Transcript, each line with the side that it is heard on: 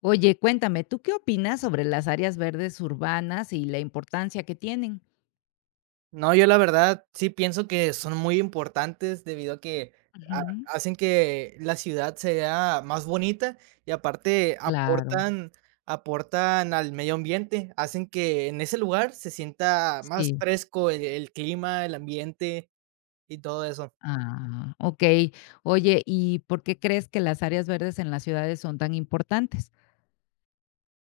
left: Oye, cuéntame, ¿tú qué opinas sobre las áreas verdes urbanas y la importancia que tienen?
right: No, yo la verdad sí pienso que son muy importantes debido a que ha
left: Ujú.
right: hacen que la ciudad sea más bonita y aparte
left: Claro,
right: aportan al medio ambiente, hacen que en ese lugar se sienta más
left: sí.
right: fresco el clima, el ambiente y todo eso.
left: Ah, okey. Oye, ¿y por qué crees que las áreas verdes en las ciudades son tan importantes?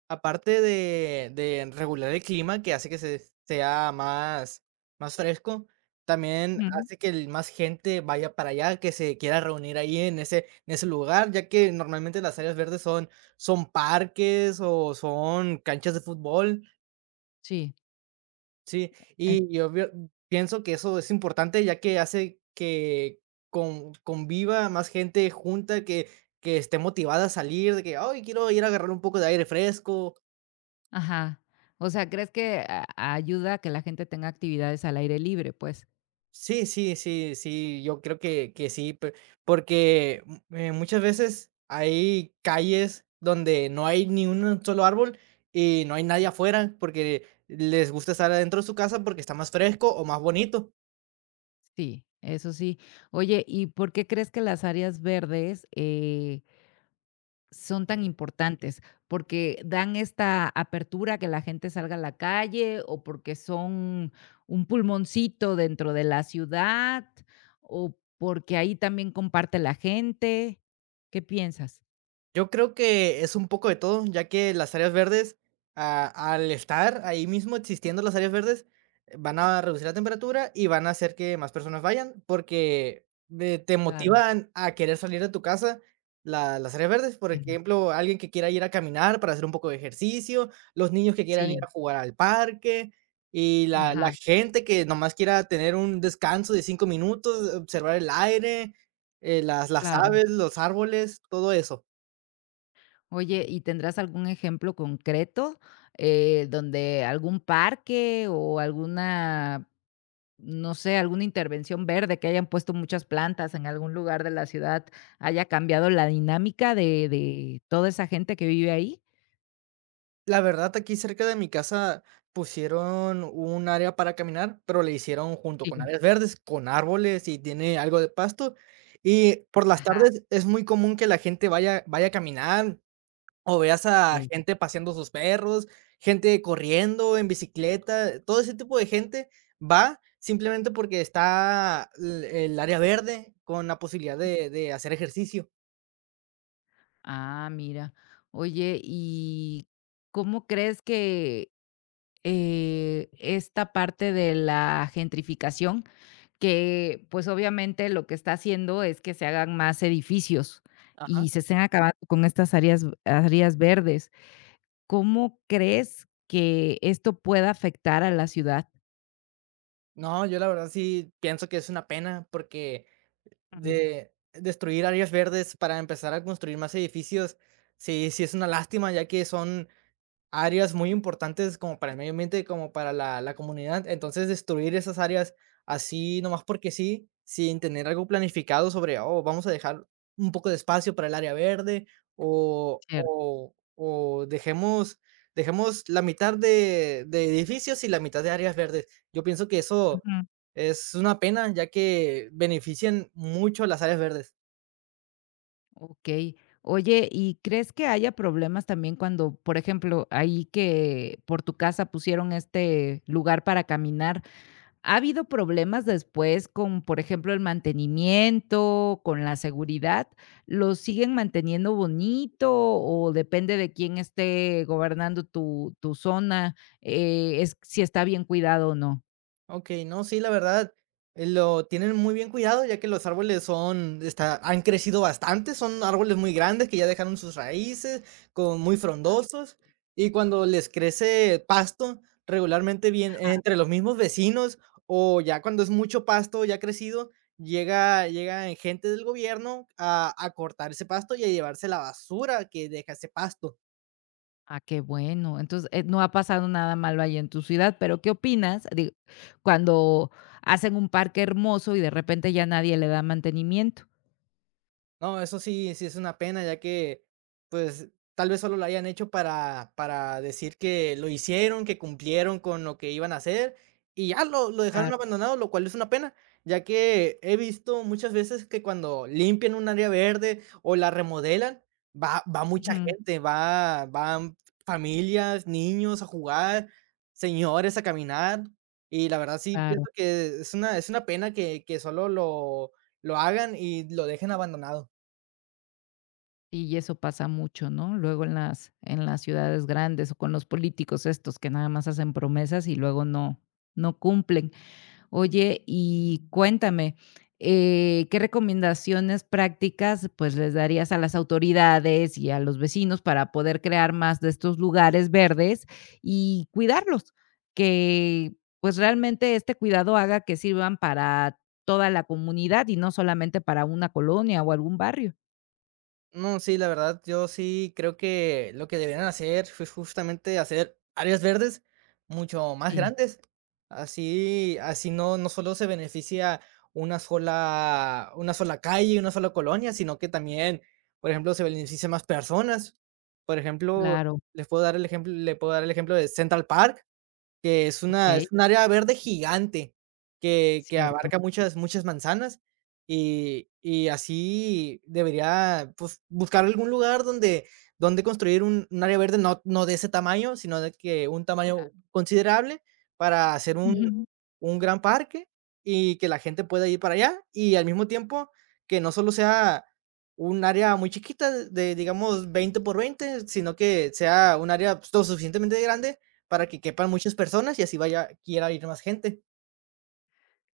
right: Aparte de regular el clima, que hace que se sea más fresco, también
left: Ujú.
right: hace que el más gente vaya para allá, que se quiera reunir ahí en ese lugar, ya que normalmente las áreas verdes son parques o son canchas de fútbol,
left: Sí,
right: sí,
left: en
right: y yo veo pienso que eso es importante, ya que hace que conviva más gente junta, que esté motivada a salir, de que: "Ay, quiero ir a agarrar un poco de aire fresco".
left: ajá. O sea, ¿crees que a ayuda a que la gente tenga actividades al aire libre, pues?
right: Sí, sí, sí, sí, yo creo que sí, pe porque, muchas veces hay calles donde no hay ni un solo árbol y no hay nadie afuera, porque les gusta estar adentro de su casa porque está más fresco o más bonito.
left: Sí, eso sí. Oye, ¿y por qué crees que las áreas verdes, son tan importantes porque dan esta apertura a que la gente salga a la calle o porque son un pulmoncito dentro de la ciudad o porque ahí también comparte la gente. ¿Qué piensas?
right: Yo creo que es un poco de todo, ya que las áreas verdes, a al estar ahí mismo existiendo las áreas verdes, van a reducir la temperatura y van a hacer que más personas vayan, porque de te
left: Claro,
right: motivan a querer salir de tu casa la las áreas verdes. Por
left: ajá,
right: ejemplo, alguien que quiera ir a caminar para hacer un poco de ejercicio, los niños que quieran ir
left: sí,
right: a jugar al parque y la
left: ajá,
right: gente que nomás quiera tener un descanso de 5 minutos, observar el aire, las
left: claro.
right: aves, los árboles, todo eso.
left: Oye, ¿y tendrás algún ejemplo concreto, donde algún parque o alguna... No sé, alguna intervención verde, que hayan puesto muchas plantas en algún lugar de la ciudad, haya cambiado la dinámica de toda esa gente que vive ahí.
right: La verdad, aquí cerca de mi casa pusieron un área para caminar, pero le hicieron junto con
left: Sí.
right: áreas verdes, con árboles y tiene algo de pasto. Y por las
left: Ajá,
right: tardes es muy común que la gente vaya a caminar o veas a
left: okey.
right: gente paseando sus perros, gente corriendo en bicicleta, todo ese tipo de gente va simplemente porque está el área verde con la posibilidad de hacer ejercicio.
left: Ah, mira. Oye, ¿y cómo crees que, esta parte de la gentrificación, que, pues, obviamente lo que está haciendo es que se hagan más edificios
right: Ajá.
left: y se estén acabando con estas áreas verdes? ¿Cómo crees que esto pueda afectar a la ciudad?
right: No, yo la verdad sí pienso que es una pena porque
left: Mm,
right: de destruir áreas verdes para empezar a construir más edificios, sí, sí es una lástima, ya que son áreas muy importantes como para el medio ambiente, como para la comunidad. Entonces, destruir esas áreas así, nomás porque sí, sin tener algo planificado sobre, oh, vamos a dejar un poco de espacio para el área verde
left: cierto,
right: o dejemos, dejemos la mitad de edificios y la mitad de áreas verdes. Yo pienso que eso
left: ujú,
right: es una pena, ya que benefician mucho a las áreas verdes.
left: okey. Oye, ¿y crees que haya problemas también cuando, por ejemplo, ahí que por tu casa pusieron este lugar para caminar? ¿Ha habido problemas después con, por ejemplo, el mantenimiento, con la seguridad? ¿Lo siguen manteniendo bonito o depende de quién esté gobernando tu zona, es si está bien cuidado o no?
right: Okey, no, sí, la verdad, lo tienen muy bien cuidado, ya que los árboles son está han crecido bastante, son árboles muy grandes que ya dejaron sus raíces, con muy frondosos, y cuando les crece pasto, regularmente bien entre los mismos vecinos, o ya cuando es mucho pasto ya crecido, llega gente del gobierno a cortar ese pasto y a llevarse la basura que deja ese pasto.
left: Ah, qué bueno. Entonces, no ha pasado nada malo ahí en tu ciudad, pero ¿qué opinas? Digo, cuando hacen un parque hermoso y de repente ya nadie le da mantenimiento.
right: No, eso sí, sí es una pena, ya que, pues, tal vez solo lo hayan hecho para decir que lo hicieron, que cumplieron con lo que iban a hacer, y ya lo dejaron
left: Claro,
right: abandonado, lo cual es una pena, ya que he visto muchas veces que cuando limpian un área verde o la remodelan, va mucha
left: ujú,
right: gente, va van familias, niños a jugar, señores a caminar, y la verdad sí
left: claro.
right: pienso que es una pena que solo lo hagan y lo dejen abandonado.
left: Sí, y eso pasa mucho, ¿no? Luego en las ciudades grandes o con los políticos estos que nada más hacen promesas y luego no cumplen. Oye, y cuéntame, ¿qué recomendaciones prácticas, pues, les darías a las autoridades y a los vecinos para poder crear más de estos lugares verdes y cuidarlos? Que, pues, realmente este cuidado haga que sirvan para toda la comunidad y no solamente para una colonia o algún barrio.
right: No, sí, la verdad, yo sí creo que lo que deberían hacer es justamente hacer áreas verdes mucho más
left: Sí,
right: grandes. Así, así no, no solo se beneficia una sola calle, una sola colonia, sino que también, por ejemplo, se beneficia más personas. Por ejemplo,
left: claro,
right: les puedo dar el ejemplo, le puedo dar el ejemplo de Central Park, que es una
left: okey,
right: es un área verde gigante que
left: cierto,
right: abarca muchas manzanas, y así debería, pues, buscar algún lugar donde construir un área verde, no de ese tamaño, sino de que un tamaño considerable para hacer
left: claro.
right: un gran parque y que la gente pueda ir para allá, y al mismo tiempo que no solo sea un área muy chiquita de, digamos, 20 por veinte, sino que sea un área, pues, lo suficientemente grande para que quepan muchas personas y así vaya quiera ir más gente.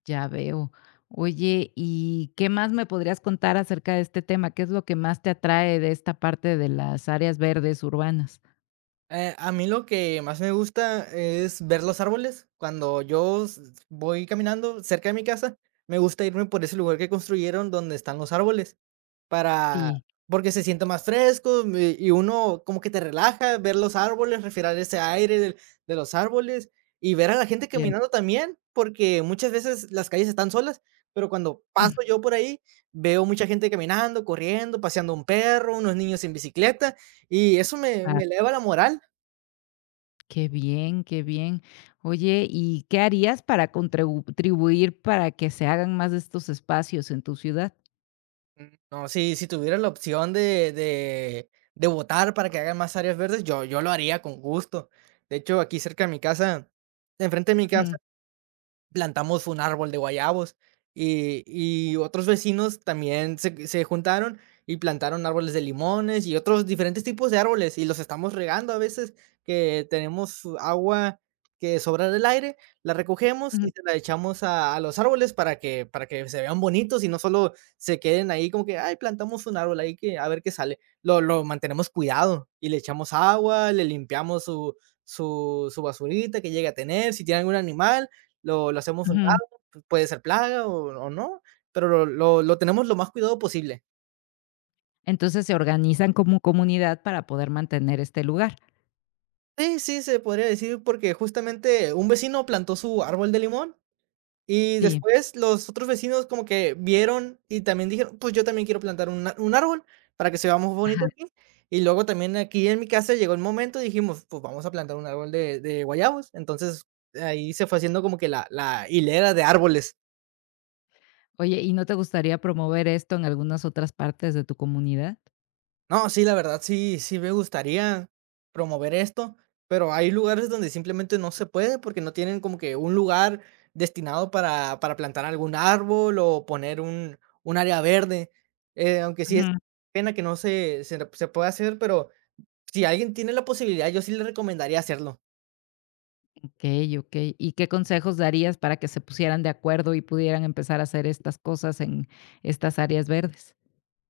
left: Ya veo. Oye, ¿y qué más me podrías contar acerca de este tema? ¿Qué es lo que más te atrae de esta parte de las áreas verdes urbanas?
right: A mí lo que más me gusta es ver los árboles. Cuando voy caminando cerca de mi casa, me gusta irme por ese lugar que construyeron donde están los árboles. Para
left: Sí,
right: Porque se siente más fresco, me y uno como que te relaja ver los árboles, respirar ese aire del de los árboles y ver a la gente
left: bien.
right: caminando también, porque muchas veces las calles están solas, pero cuando
left: Mm,
right: paso yo por ahí, veo mucha gente caminando, corriendo, paseando un perro, unos niños en bicicleta, y eso
left: ah,
right: me eleva la moral.
left: qué bien, qué bien. Oye, ¿y qué harías para contribuir para que se hagan más de estos espacios en tu ciudad?
right: No, si tuviera la opción de votar para que hagan más áreas verdes, yo lo haría con gusto. De hecho, aquí cerca de mi casa, enfrente de mi casa
left: Ujú,
right: plantamos un árbol de guayabos y otros vecinos también se juntaron y plantaron árboles de limones y otros diferentes tipos de árboles y los estamos regando a veces que tenemos agua que sobra del aire, la recogemos y
left: ujú,
right: se la echamos a los árboles para que se vean bonitos y no solo se queden ahí como que: "Ay, plantamos un árbol ahí que a ver qué sale". Lo mantenemos cuidado y le echamos agua, le limpiamos su su basurita que llegue a tener, si tiene algún animal lo hacemos a un
left: ujú.
right: lado, puede ser plaga o no, pero lo tenemos lo más cuidado posible.
left: Entonces se organizan como comunidad para poder mantener este lugar.
right: Sí, sí, se podría decir, porque justamente un vecino plantó su árbol de limón y
left: Sí.
right: después los otros vecinos como que vieron y también dijeron: "Pues yo también quiero plantar un árbol para que se vea más bonito
left: Ajá.
right: aquí". Y luego también aquí en mi casa llegó el momento y dijimos: "Pues vamos a plantar un árbol de guayabos". Entonces, ahí se fue haciendo como que la hilera de árboles.
left: Oye, ¿y no te gustaría promover esto en algunas otras partes de tu comunidad?
right: No, sí, la verdad sí me gustaría promover esto, pero hay lugares donde simplemente no se puede porque no tienen como que un lugar destinado para plantar algún árbol o poner un área verde, aunque sí es pena que no se pueda hacer, pero si alguien tiene la posibilidad, yo sí le recomendaría hacerlo.
left: Okey, okey. ¿Y qué consejos darías para que se pusieran de acuerdo y pudieran empezar a hacer estas cosas en estas áreas verdes?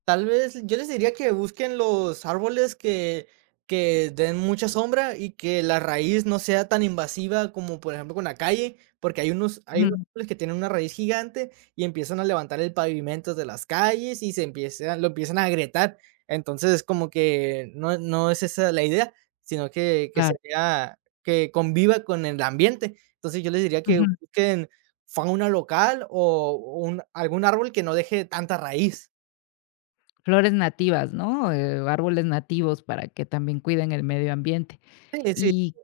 right: Tal vez, yo les diría que busquen los árboles que den mucha sombra y que la raíz no sea tan invasiva como, por ejemplo, con la calle, porque hay unos
left: Ujú,
right: árboles que tienen una raíz gigante y empiezan a levantar el pavimento de las calles y se empieza lo empiezan a agrietar. Entonces, como que no es esa la idea, sino que
left: claro,
right: sería que conviva con el ambiente. Entonces, yo les diría que
left: ujú.
right: busquen fauna local o un algún árbol que no deje tanta raíz.
left: Flores nativas, ¿no? Árboles nativos para que también cuiden el medio ambiente.
right: Sí, sí.
left: ¿Y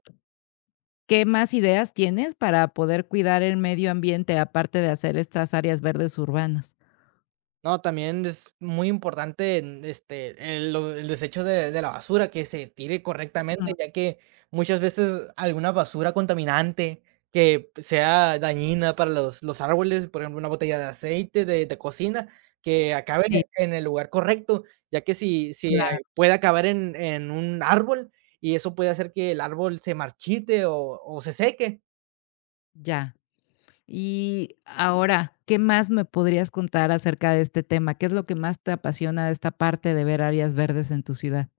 left: qué más ideas tienes para poder cuidar el medio ambiente, aparte de hacer estas áreas verdes urbanas?
right: No, también es muy importante, en, este, el desecho de la basura, que se tire
left: Mm,
right: correctamente, ya que muchas veces alguna basura contaminante que sea dañina para los árboles, por ejemplo, una botella de aceite de cocina, que acabe
left: sí,
right: en el lugar correcto, ya que si
left: claro.
right: puede acabar en un árbol y eso puede hacer que el árbol se marchite o se seque.
left: Ya. Y ahora, ¿qué más me podrías contar acerca de este tema? ¿Qué es lo que más te apasiona de esta parte de ver áreas verdes en tu ciudad?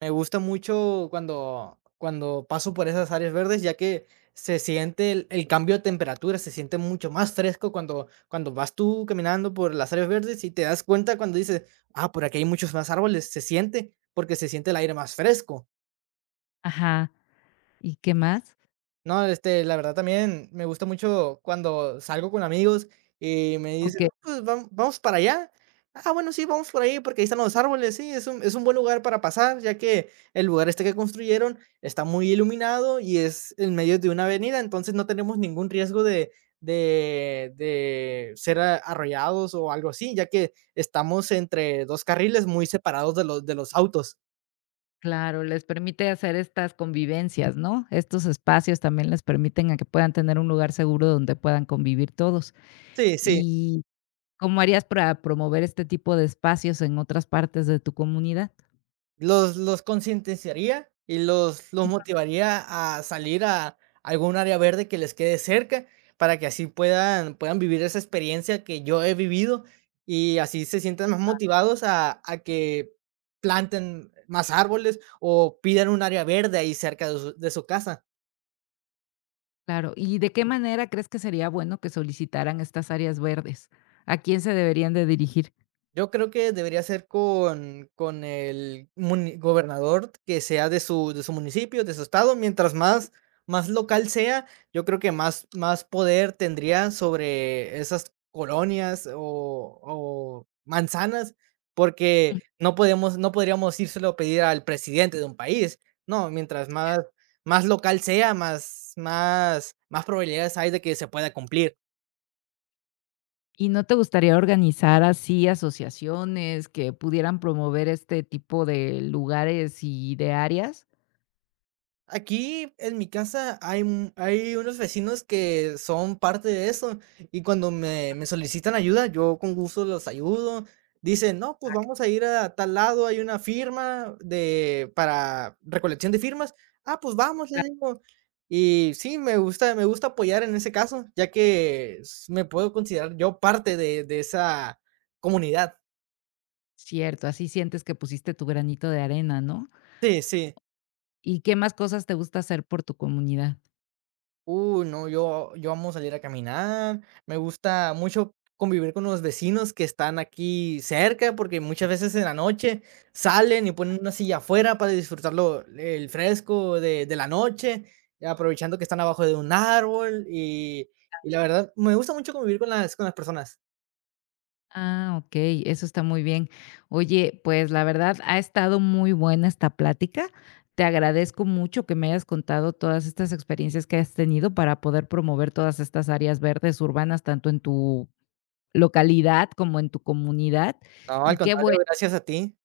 right: Me gusta mucho cuando paso por esas áreas verdes, ya que se siente el cambio de temperatura, se siente mucho más fresco cuando vas tú caminando por las áreas verdes y te das cuenta cuando dices: "Ah, por aquí hay muchos más árboles", se siente, porque se siente el aire más fresco.
left: Ajá, ¿y qué más?
right: No, este, la verdad también me gusta mucho cuando salgo con amigos y me dicen: "No,
left: Okey,
right: pues vamos para allá". "Ah, bueno, sí, vamos por ahí porque ahí están los árboles". Sí, es un buen lugar para pasar, ya que el lugar este que construyeron está muy iluminado y es en medio de una avenida, entonces no tenemos ningún riesgo de ser a arrollados o algo así, ya que estamos entre 2 carriles muy separados de los autos.
left: claro, les permite hacer estas convivencias, ¿no? Estos espacios también les permiten a que puedan tener un lugar seguro donde puedan convivir todos.
right: Sí, sí.
left: ¿Y cómo harías para promover este tipo de espacios en otras partes de tu comunidad?
right: Los concientizaría y los motivaría a salir a algún área verde que les quede cerca, para que así puedan vivir esa experiencia que yo he vivido, y así se sientan más motivados a que planten más árboles, o pidan un área verde ahí cerca de su casa.
left: Claro, ¿y de qué manera crees que sería bueno que solicitaran estas áreas verdes? ¿A quién se deberían de dirigir?
right: Yo creo que debería ser con el muni gobernador que sea de su municipio, de su estado, mientras más más local sea, yo creo que más más poder tendría sobre esas colonias o manzanas,
left: Mm,
right: porque no podríamos írselo a pedir al presidente de un país, no, mientras más más local sea, más probabilidades hay de que se pueda cumplir.
left: ¿y no te gustaría organizar así asociaciones que pudieran promover este tipo de lugares y de áreas?
right: Aquí en mi casa hay unos vecinos que son parte de eso y cuando me solicitan ayuda, yo con gusto los ayudo. Dicen, no, pues vamos a ir a tal lado, hay una firma de, para recolección de firmas. Ah, pues vamos, les digo. Y sí, me gusta apoyar en ese caso, ya que me puedo considerar yo parte de esa comunidad.
left: Cierto, así sientes que pusiste tu granito de arena, ¿no?
right: Sí, sí.
left: ¿Y qué más cosas te gusta hacer por tu comunidad?
right: No, yo amo salir a caminar, me gusta mucho convivir con los vecinos que están aquí cerca, porque muchas veces en la noche salen y ponen una silla afuera para disfrutarlo el fresco de la noche, aprovechando que están abajo de un árbol, y la verdad me gusta mucho convivir con las personas.
left: Ah, ok, eso está muy bien. Oye, pues la verdad ha estado muy buena esta plática. Te agradezco mucho que me hayas contado todas estas experiencias que has tenido para poder promover todas estas áreas verdes urbanas, tanto en tu localidad como en tu comunidad.
right: No,
left: Y
right: al
left: qué
right: contrario,
left: bueno.
right: gracias a ti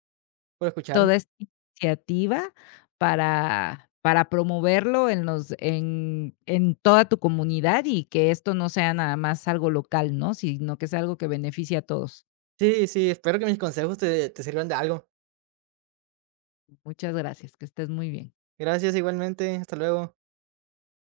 right: por escucharme.
left: Toda esta iniciativa para promoverlo en los en toda tu comunidad y que esto no sea nada más algo local, ¿no? Sino que es algo que beneficie a todos.
right: Sí, sí, espero que mis consejos te sirvan de algo.
left: Muchas gracias, que estés muy bien.
right: Gracias igualmente, hasta luego.